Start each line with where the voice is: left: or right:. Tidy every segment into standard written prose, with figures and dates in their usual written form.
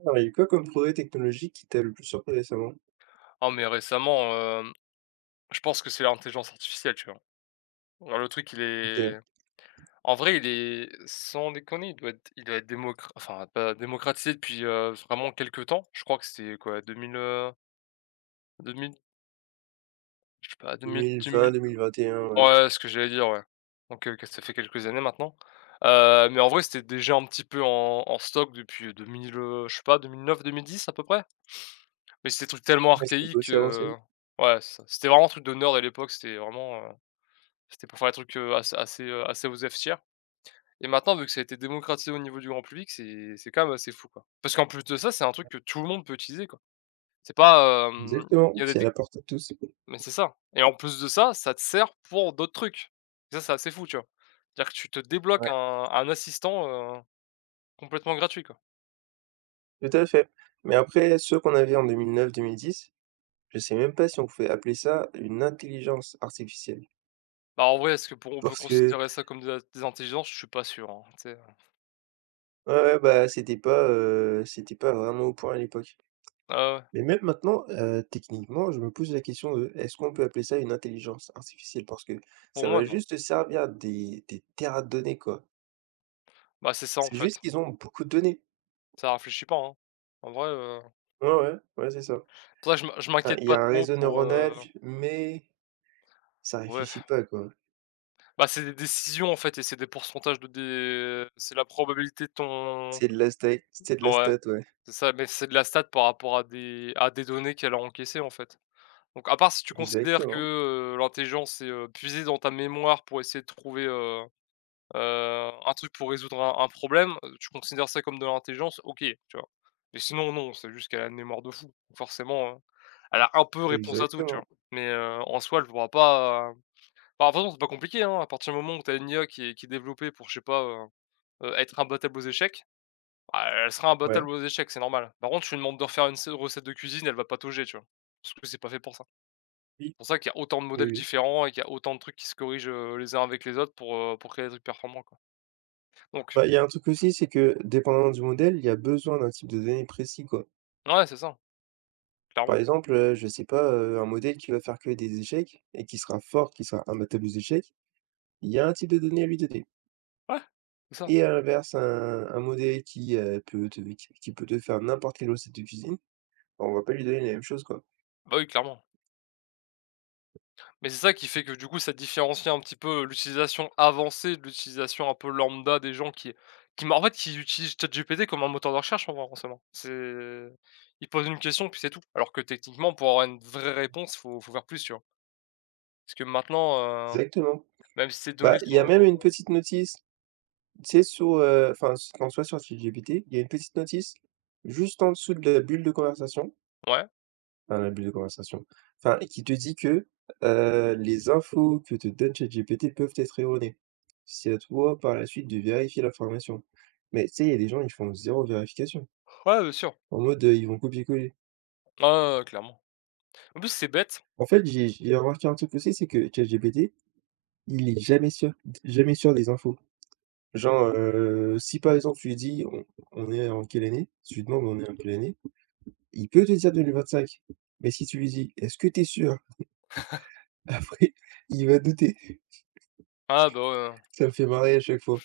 right: Alors, il y a eu quoi comme progrès technologique qui t'a le plus surpris récemment?
left: Oh mais récemment, je pense que c'est l'intelligence artificielle, tu vois? Genre le truc il
right: OK,
left: est en vrai il est sans déconner, il doit être démocr enfin pas démocratisé depuis, vraiment quelques temps. Je crois que c'était quoi 2000, 2000, je sais pas deux mille.
right: 2020-2021, ouais.
left: Ouais, ce que j'allais dire, ouais. Donc que ça fait quelques années maintenant. Mais en vrai c'était déjà un petit peu en stock depuis, 2000, je sais pas 2009 2010 à peu près? Mais c'est des trucs tellement
right: Ah, mais c'était pas
left: archaïques,
right: aussi avancé.
left: ouais c'est ça. C'était vraiment un truc de nerd à l'époque, c'était vraiment, c'était pour faire des trucs, assez aux F-tiers et maintenant vu que ça a été démocratisé au niveau du grand public, c'est quand même assez fou, quoi. Parce qu'en plus de ça, c'est un truc que tout le monde peut utiliser, quoi. C'est pas, il
right: Exactement,
left: y a des
right: c'est à
left: tec
right: la portée de tous.
left: mais c'est ça et en plus de ça, ça te sert pour d'autres trucs. Et ça, c'est assez fou, tu vois? C'est-à-dire que tu te débloques
right: Ouais,
left: un assistant, heu, complètement gratuit, quoi.
right: tout à fait. Mais après, ceux qu'on avait en 2009-2010, je sais même pas si on pouvait appeler ça une intelligence artificielle.
left: Bah, en vrai, est-ce que pour on peut
right: Parce que
left: considérer ça comme des intelligences? Je suis pas sûr, hein, tu sais?
right: Ouais, ouais, bah, c'était pas vraiment au point à l'époque.
left: Ouais, ouais,
right: Mais même maintenant, techniquement, je me pose la question de: «Est-ce qu'on peut appeler ça une intelligence artificielle?» parce que
left: pour
right: ça
left: moi,
right: va
left: non.
right: juste servir à des terras de données, quoi.
left: Bah, c'est ça, en
right: C'est juste
left: fait,
right: qu'ils ont beaucoup de données.
left: ça réfléchit pas, hein. En vrai,
right: Ouais, ouais, ouais, c'est ça.
left: c'est pour ça que je
right: Enfin,
left: m'inquiète
right: il y
left: pas
right: a un
left: trop
right: réseau
left: pour.
right: neuronal, mais ça
left: Ouais,
right: réfléchit pas, quoi.
left: bah, c'est des décisions, en fait et c'est des pourcentages de dé c'est la probabilité de ton.
right: C'est de la stat c'est de la
left: Ouais,
right: stat, ouais.
left: c'est ça, mais c'est de la stat par rapport à des données qu'elle a encaissées, en fait. Donc à part si tu considères que,
right: Exactement,
left: l'intelligence est puiser dans ta mémoire pour essayer de trouver, un truc pour résoudre un problème, tu considères ça comme de l'intelligence, OK, tu vois? Mais sinon non, c'est juste qu'elle a une mémoire de fou. Forcément, elle a un peu réponse à tout, tu vois?
right: exactement.
left: Mais, en soi, elle ne pourra pas. Bah, de toute façon, c'est pas compliqué, hein, à partir du moment où tu as une IA qui est développée pour, je sais pas, être imbattable aux échecs, bah, elle sera
right: Ouais,
left: imbattable aux échecs, c'est normal. Par contre, tu lui demandes de refaire une se recette de cuisine, elle va patauger, tu vois? Parce que c'est pas fait pour ça. C'est
right: oui,
left: pour ça qu'il y a autant de
right: oui,
left: modèles
right: oui.
left: différents et qu'il y a autant de trucs qui se corrigent, les uns avec les autres pour créer des trucs performants, quoi. Donc
right: Bah, il y a un truc aussi, c'est que dépendamment du modèle, il y a besoin d'un type de données précis, quoi.
left: ouais, c'est ça, clairement.
right: Par exemple, je sais pas, un modèle qui va faire que des échecs et qui sera fort, qui sera imbattable aux échecs, il y a un type de données à lui donner.
left: Ouais, c'est ça.
right: Et à l'inverse, un modèle qui, peut te qui peut te faire n'importe quelle recette de cuisine. On va pas lui donner les mêmes choses, quoi.
left: Bah, oui, clairement. Mais c'est ça qui fait que du coup ça différencie un petit peu l'utilisation avancée de l'utilisation un peu lambda des gens qui m'a en fait qui utilisent ChatGPT comme un moteur de recherche en vrai en soi. C'est Ils posent une question puis c'est tout. Alors que techniquement pour avoir une vraie réponse, faut faire plus, tu vois? Parce que maintenant,
right: Exactement.
left: même si ces données
right: Bah, il y a
left: sont.
right: même une petite notice, tu sais, sur, enfin, s quand soit sur ChatGPT, il y a une petite notice juste en dessous de la bulle de conversation.
left: Ouais,
right: Un abus de conversation. Enfin, qui te dit que, les infos que te donne ChatGPT peuvent être erronées. C'est à toi par la suite de vérifier l'information. Mais tu sais, il y a des gens, ils font zéro vérification.
left: ouais, bien sûr.
right: En mode, ils vont copier-coller.
left: Ah ouais, ouais, clairement. En plus c'est bête.
right: En fait, j'ai remarqué un truc aussi, c'est que ChatGPT, il est jamais sûr des infos. Genre, si par exemple tu lui dis: «On est en quelle année?» si tu lui demandes: «On est en quelle année?» il peut te dire 2025. Mais si tu lui dis: «Est-ce que t'es sûr?» après, il va douter.
left: Ah bah, ouais, ouais.
right: Ça me fait marrer à chaque fois.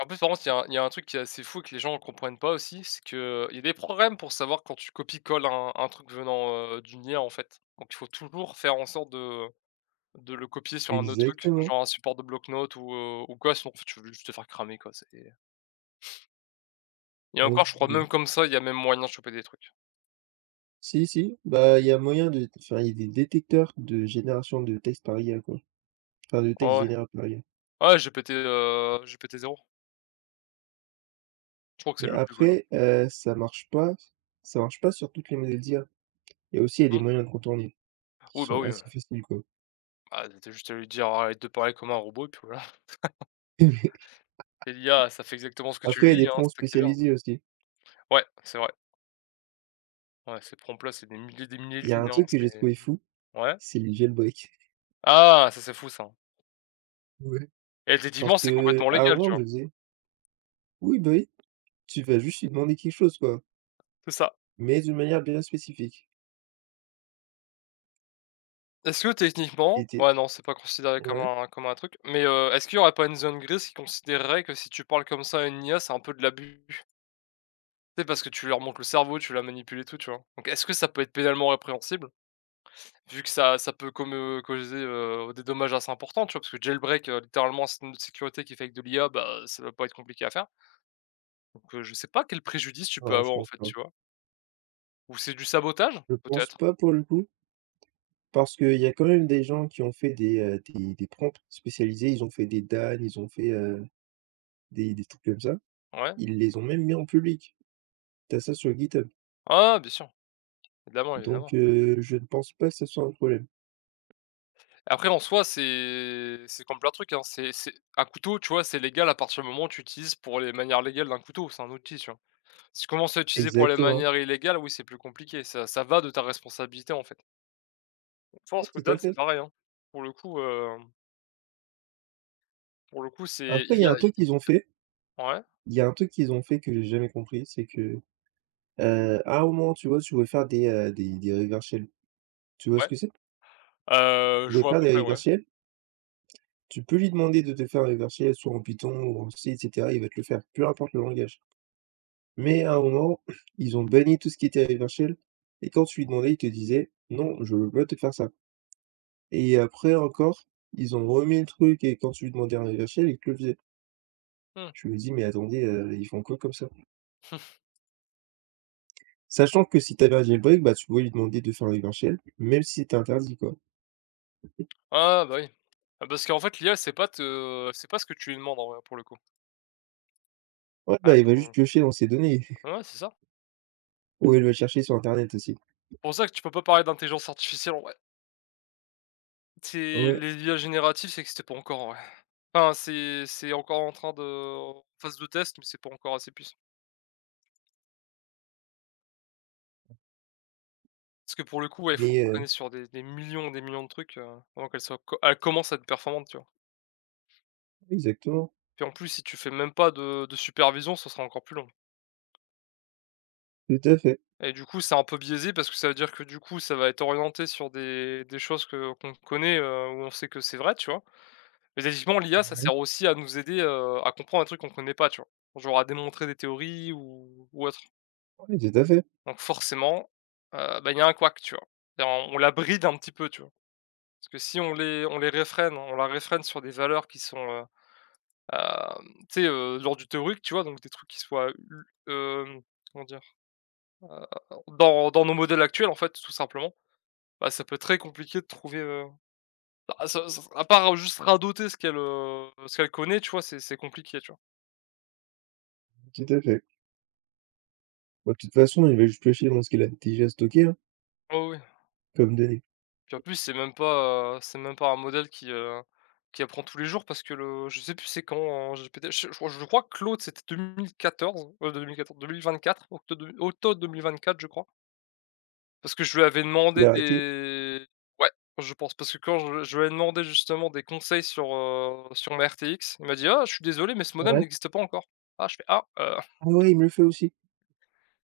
left: En plus, par contre, il y a un truc qui est assez fou et que les gens ne comprennent pas aussi, c'est qu'il y a des programmes pour savoir quand tu copies-colles un truc venant, d'une IA, en fait. Donc il faut toujours faire en sorte de le copier sur un autre truc,
right: Exactement.
left: genre un support de bloc-notes ou quoi, sinon en fait tu veux juste te faire cramer, quoi, c'est et
right: Ah oui,
left: encore, je crois
right: oui.
left: même comme ça, il y a même moyen de choper des trucs.
right: Si, si, bah, il y a moyen de enfin, il y a des détecteurs de génération de texte par IA, quoi. Enfin, de texte
left: Ah ouais.
right: généré par IA.
left: Ouais, GPT, GPTZero. Je crois que c'est
right: Mais
left: le plus connu.
right: après, ça marche pas sur toutes les modèles d'IA. Il y a aussi, il y a des
left: Mmh.
right: moyens de contourner, qui sont
left: Oui,
right: assez faciles, quoi.
left: bah, tu juste à lui dire: «Arrête de parler comme un robot» et puis voilà. Et l'IA, ça fait exactement ce que tu
right: Après, il y a
left: lui dis,
right: des
left: hein,
right: prompts
left: c'est ça qui est bien.
right: spécialisés aussi.
left: Ouais, c'est vrai. Ouais, c'est prompts-là, c'est des milliers de
right: Il y a
left: lignes,
right: un
left: hein,
right: truc que j'ai
left: c'est
right: trouvé fou,
left: ouais?
right: c'est les jailbreaks.
left: Ah! Ça, c'est fou ça.
right: Ouais.
left: Et
right: Parce
left: techniquement, c'est
right: qu'à
left: complètement
right: un
left: légal, tu
right: moment, je
left: vois?
right: faisais oui, bah, oui, tu vas juste lui demander quelque chose, quoi,
left: C'est ça.
right: mais d'une manière bien spécifique.
left: Est-ce que
right: Et
left: techniquement
right: tu
left: ouais, non, c'est pas considéré comme
right: Ouais?
left: un truc, mais est-ce qu'il y aurait pas une zone grise qui considérerait que si tu parles comme ça à une IA, c'est un peu de l'abus? C'est parce que tu leur montres le cerveau, tu la manipules et tout, tu vois? Donc est-ce que ça peut être pénalement répréhensible? Vu que ça peut comme, causer, des dommages assez importants, tu vois? Parce que jailbreak, littéralement c'est une sécurité qui fait avec de l'IA, bah, ça va pas être compliqué à faire. Donc je sais pas quel préjudice tu peux
right: Non, je
left: avoir, en
right: pense
left: fait,
right: pas.
left: tu vois? Ou c'est du sabotage?
right: Je pense
left: Peut-être,
right: pas pour le coup, parce qu'il y a quand même des gens qui ont fait des prompts spécialisés, ils ont fait des Dan, ils ont fait, des trucs comme ça.
left: ouais.
right: Ils les ont même mis en public. T'as ça sur GitHub,
left: Ah ouais, bien sûr, évidemment,
right: donc
left: évidemment.
right: je ne pense pas que ce soit un problème.
left: Après en soi, c'est comme plein de trucs, hein, c'est un couteau, tu vois, c'est légal à partir du moment où tu utilises pour les manières légales d'un couteau, c'est un outil, tu vois? Si tu commences à l'utiliser pour les
right: Exactement.
left: manières illégales, oui, c'est plus compliqué, ça va de ta responsabilité, en fait. Je
right: Ouais,
left: pense que
right: tout à
left: Dan, c'est
right: fait.
left: pareil, hein. Pour le coup, heu, pour le coup, c'est
right: Après, il y
left: il
right: a
left: a
right: un truc qu'ils ont fait
left: ouais,
right: il y a un truc qu'ils ont fait que j'ai jamais compris, c'est que, à un moment, tu vois, tu veux faire des reverse shell. Tu vois ce
left: ouais,
right: que c'est? Tu
left: je
right: veux
left: vois à
right: faire
left: peu
right: des
left: près, ouais.
right: réversiels, tu peux lui demander de te faire un réversiel soit en Python ou en C et cetera, il va te le faire, peu importe le langage. Mais à un moment, ils ont banni tout ce qui était réversiel et quand tu lui demandais, il te disait: «Non, je veux pas te faire ça» et après encore, ils ont remis le truc et quand tu lui demandais un réversiel, il te le faisait.
left: Mmh.
right: Je me dis: «Mais attendez, ils font quoi comme ça?» Sachant que si t'avais un jailbreak, bah, tu pouvais lui demander de faire un réversiel, même si c'était interdit, quoi.
left: Ah bah oui. Ah parce qu'en fait l'IA, c'est pas ce que tu lui demandes en vrai, pour le coup.
right: Ouais,
left: Ouais,
right: bah, il va
left: pour
right: juste
left: le
right: piocher dans ses données.
left: ouais, c'est ça.
right: Ou il va chercher sur internet aussi.
left: Pour ça que tu peux pas parler d'intelligence artificielle, ouais, c'est
right: Ouais,
left: les IA génératives, c'est que existe pas encore, ouais. Enfin, c'est encore en phase de test, mais c'est pas encore assez puissant. Parce que pour le coup, ouais, il faut
right: mais
left: entraîner sur des millions, des millions de trucs, avant qu'elle soit co elle commence à être performante, tu vois?
right: exactement,
left: Puis en plus, si tu fais même pas de supervision, ce sera encore plus long
right: tout à fait.
left: et du coup, c'est un peu biaisé parce que ça veut dire que, du coup, ça va être orienté sur des choses que qu'on connaît, où on sait que c'est vrai, tu vois? Mais effectivement, l'IA, ça sert aussi à nous aider, à comprendre un truc qu'on connaît pas, tu vois? Genre à démontrer des théories ou autre.
right: Oui, tout à fait,
left: Donc forcément, bah, il y a un couac, tu vois? C'est-à-dire on la bride un petit peu, tu vois? Parce que si on les réfrène, on la réfrène sur des valeurs qui sont, hem, tu sais, de du théorique, tu vois? Donc des trucs qui soient u comment dire? Heu, dans nos modèles actuels, en fait, tout simplement, bah, ça peut être très compliqué de trouver, bah, ça ça à part juste radoter ce qu'elle connaît, tu vois? C'est compliqué, tu vois?
right: tout à fait. Bah, de toute façon, il va juste piocher dans ce qu'il a déjà stocké, hein,
left: Oui, oui.
right: comme données.
left: Puis en plus, c'est même pas un modèle qui apprend tous les jours parce que le je sais plus c'est quand GPT, je crois que l'autre c'était 2014, 2024, octo 2024, automne 2024 je crois. Parce que je lui avais
right: Il
left: demandé
right: a arrêté,
left: des Ouais, je pense parce que quand je lui avais demandé justement des conseils sur ma RTX, il m'a dit: «Ah je suis désolé mais ce modèle
right: ouais.
left: n'existe pas encore». Ah je fais: «Ah».
right: Ah ouais, il me le fait aussi,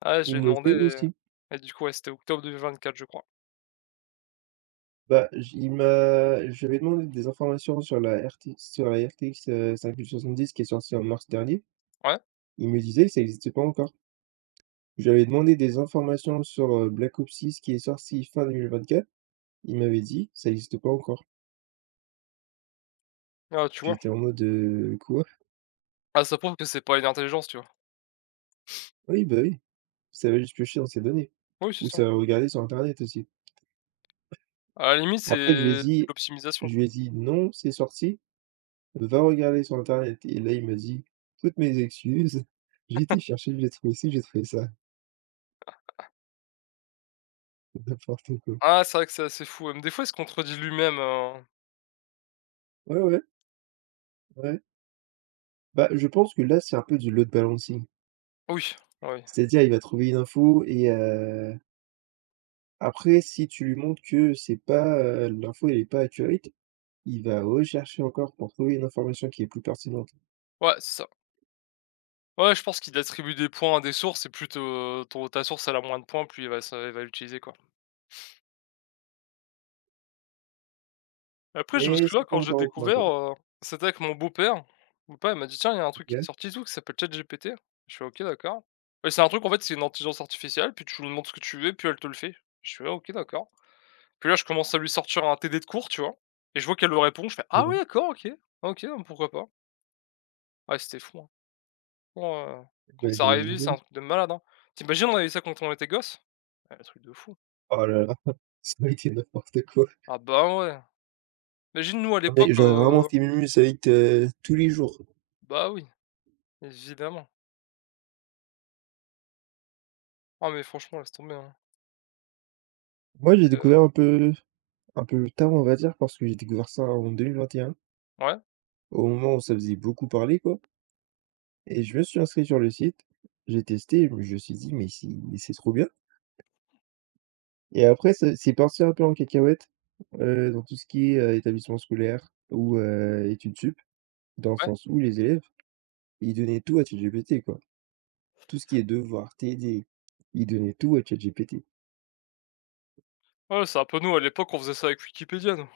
left: Ah je lui
right: il
left: ai
right: me le
left: demandé
right: fait aussi.
left: et du coup ouais, c'était octobre 2024 je crois.
right: Bah, j il m'a je lui avais demandé des informations sur la RT sur la RTX, 5070 qui est sortie en mars dernier.
left: Ouais,
right: Il me disait que ça n'existait pas encore. J'avais demandé des informations sur, Black Ops 6 qui est sorti fin 2024. Il m'avait dit: «Ça existe pas encore».
left: ah tu vois?
right: J'étais en mode: «Quoi?»
left: Ah ça prouve que c'est pas une intelligence, tu vois?
right: Oui, bah, oui, ça va juste piocher dans ses données
left: Oui, c'est
right: ou
left: ça.
right: ça va regarder sur internet aussi.
left: À la limite,
right: Après, je lui ai
left: c'est
right: dit
left: l'optimisation.
right: je lui ai dit: «Non, c'est sorti, va regarder sur internet» et là, il m'a dit: «Toutes mes excuses, j'ai été chercher, j'ai trouvé ci, j'ai trouvé ça». N'importe quoi.
left: Ah, c'est vrai que c'est assez fou, des fois, il se contredit lui-même, hein.
right: Ouais, ouais, ouais. Bah, je pense que là, c'est un peu du load balancing.
left: Ah oui, ah oui.
right: C'est-à-dire, il va trouver une info et après si tu lui montres que c'est pas, l'info elle est pas accurate, il va rechercher encore pour trouver une information qui est plus pertinente.
left: Ouais, c'est ça. Ouais, je pense qu'il attribue des points à des sources et plus te ton ta source elle a moins de points, plus il va se il va l'utiliser, quoi. Après, je me
right: Mais
left: souviens
right: c'est pas
left: quand j'ai
right: encore au point,
left: découvert,
right: quoi.
left: c'était avec mon beau-père. Mon père, il m'a dit: «Tiens, il y a un truc qui est
right: OK.
left: sorti et tout, qui s'appelle ChatGPT». Je fais: «OK, d'accord». Bah, c'est un truc, en fait, c'est une intelligence artificielle, puis tu lui demandes ce que tu veux, puis elle te le fait. Je fais: «Ah, OK, d'accord». Puis là, je commence à lui sortir un TD de cours, tu vois? Et je vois qu'elle le répond, je fais: «Ah oui,
right: Ouais,
left: d'accord, OK. OK, pourquoi pas». Ouais, c'était fou, hein. Ouah, quand
right: bah,
left: ça
right: j'imagine
left: révise, c'est
right: bien.
left: un truc de malade, hein. Tu imagines, on avait ça quand on était gosse? Ah, le truc de fou.
right: Oh là là, ça a été n'importe quoi.
left: Ah bah, ouais. Imagine, nous, à
right: Ah
left: l'époque,
right: mais j'aurais vraiment fait Mimus avec, tous les jours.
left: bah, oui, évidemment. Ah, mais franchement, laisse tomber, hein.
right: Moi, j'ai
left: Heu,
right: découvert un peu tard, on va dire, parce que j'ai découvert ça en 2021,
left: ouais,
right: au moment où ça faisait beaucoup parler, quoi, et je me suis inscrit sur le site, j'ai testé, je me suis dit: «Mais c'est trop bien» et après c'est parti un peu en cacahuète, dans tout ce qui est, établissement scolaire ou, études sup, dans le
left: ouais.
right: sens où les élèves, ils donnaient tout à ChatGPT, quoi. Tout ce qui est devoir, TD, ils donnaient tout à ChatGPT.
left: Ouais, c'est un peu nous, à l'époque, on faisait ça avec Wikipédia, nous.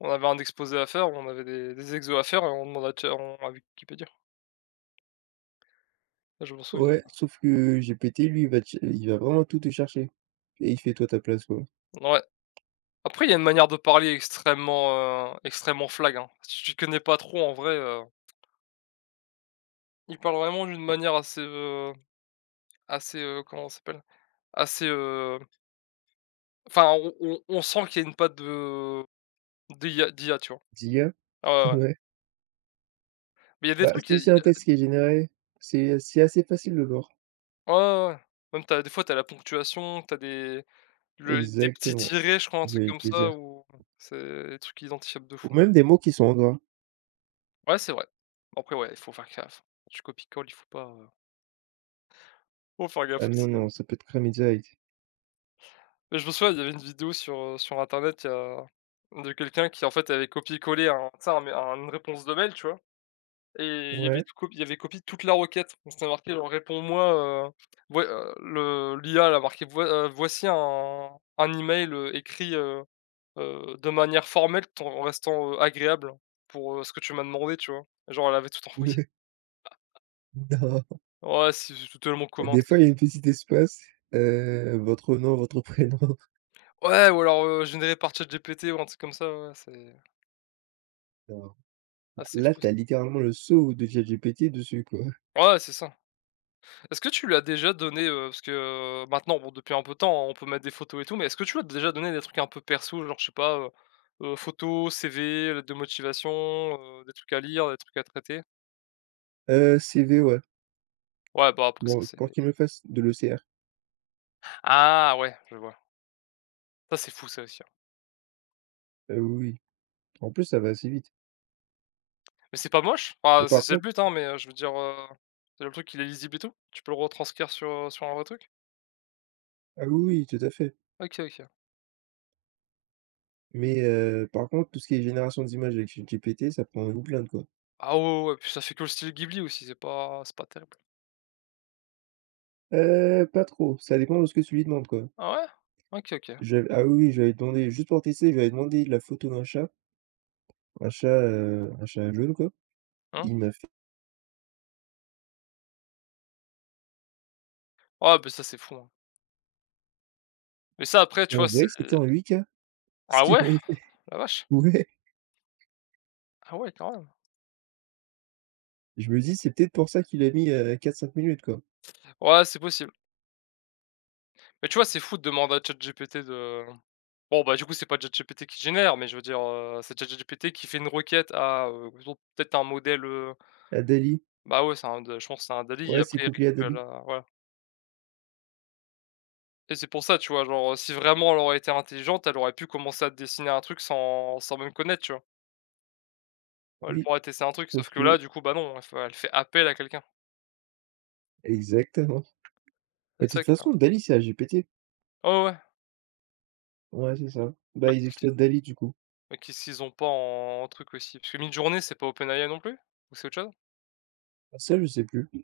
left: On avait un exposé à faire, on avait des exos à faire et on demandait à Chat on à Wikipédia. Ça, je m'en souviens.
right: Ouais, sauf que GPT, lui, il va vraiment tout te chercher et il fait toi ta place, quoi.
left: Ouais. Après, il y a une manière de parler extrêmement, extrêmement flag, hein. Si tu connais pas trop, en vrai, ils parlent vraiment d'une manière assez, assez, comment ça s'appelle? Assez, enfin on sent qu'il y a une patte de d'IA, tu vois?
right: D'IA?
left: Ah ouais, ouais.
right: Ouais.
left: Mais il y a des
right: Bah,
left: trucs, il
right: si c'est un
left: y a
right: texte qui est généré, c'est assez facile de voir.
left: ouais, ouais, ouais. Même t'as des fois t'as la ponctuation, t'as des petits
right: Exactement.
left: tirets, je crois, un truc
right: J'allais
left: comme
right: te le
left: ça
right: dire.
left: ou c'est des trucs identifiables de
right: Ou
left: fou.
right: même des mots qui sont en gras.
left: Ouais, c'est vrai. Bon, après ouais, il faut faire gaffe. Tu copie colles, il faut pas, faut faire
right: Ah
left: gaffe aussi,
right: non, non, ça peut te cramer direct.
left: Mais je me souviens, il y avait une vidéo sur, sur internet, il y a de quelqu'un qui en fait avait copié collé un tu sais, un une réponse de mail, tu vois? Et il y avait
right: Ouais.
left: tout cop il y avait copié toute la requête. Donc c'était marqué genre: «Réponds-moi, voi» le l'IA elle a marqué: Voici un email, écrit, de manière formelle tout en restant, agréable pour, ce que tu m'as demandé», tu vois? Genre elle avait tout envoyé.
right: Ouais. Non.
left: Ouais, c'est totalement commun,
right: Des
left: tu sais?
right: fois, il y a une petite espace, votre nom, votre prénom.
left: Ouais, ou alors, généré par ChatGPT ou un truc comme ça, ouais, c'est
right: Non.
left: ah c'est
right: Là,
left: fou ça.
right: t'as littéralement le sceau de ChatGPT dessus, quoi.
left: Ouais, c'est ça. Est-ce que tu lui as déjà donné, parce que, maintenant, bon, depuis un peu de temps, on peut mettre des photos et tout, mais est-ce que tu lui as déjà donné des trucs un peu perso, genre, je sais pas, photos, CV, lettre de motivation, des trucs à lire, des trucs à traiter?
right: CV, ouais.
left: Ouais, bah, après ça,
right: Bon,
left: c'est
right: pour qu'il me fasse de l'OCR.
left: ah ouais, je vois. Ça, c'est fou, ça aussi, hein.
right: Oui, oui. En plus, ça va assez vite.
left: Mais c'est pas moche?
right: Mais
left: Enfin, c'est
right: par
left: c'est le
right: contre
left: but, hein, mais, je veux dire, c'est le truc, il est lisible et tout? Tu peux le retranscrire sur, sur un vrai truc?
right: Ah oui, oui, tout à fait.
left: OK, OK.
right: Mais par contre, tout ce qui est génération d'images avec ChatGPT, ça prend une blinde, quoi.
left: Ah ouais, ouais, ouais, puis ça fait que le style Ghibli aussi, c'est pas terrible.
right: Pas trop, ça dépend de ce que tu lui demandes, quoi.
left: Ah ouais? OK, OK.
right: J'av Ah oui, oui, j'avais demandé juste pour tester, j'avais demandé la photo d'un chat un chat jaune quoi.
left: Hein?
right: Il m'a fait
left: Ouais, bah, ça, c'est fou, hein. Mais ça, après, tu
right: et on
left: vois, c'est
right: dirait que c'était en 8K, ce
left: ah
right: qu'il
left: ouais?
right: m'avait fait.
left: La vache!
right: Ouais,
left: Ah ouais, quand même.
right: je me dis: «C'est peut-être pour ça qu'il a mis, 4-5 minutes quoi».
left: Ouais, c'est possible. Mais tu vois, c'est fou de demander à ChatGPT de bon, bah, du coup, c'est pas ChatGPT qui génère, mais je veux dire, c'est ChatGPT qui fait une requête à, disons peut-être un modèle,
right: À Dali.
left: bah, ouais, c'est un je pense que c'est un dall et
right: Ouais, c'est
left: après il
right: couplé à
left: récupère
right: Dali.
left: la voilà et c'est pour ça, tu vois? Genre, si vraiment elle aurait été intelligente, elle aurait pu commencer à dessiner un truc sans même connaître, tu vois? Elle
right: Oui,
left: pourrait tester un truc, sauf
right: sauf
left: que là,
right: que
left: du coup, bah, non, elle fait appel à quelqu'un.
right: exactement. Mais
left: C'est
right: de
left: ça
right: toute
left: qui est imp
right: façon Dali c'est dall G P T.
left: ouais,
right: Ouais, c'est ça. Bah, ils
left: ouais.
right: exploitent Dali du coup.
left: Mais qu'est-ce qu'ils ont pas en truc aussi? Parce que Midjourney, c'est pas OpenAI non plus? Ou c'est autre chose?
right: Ça, je sais plus.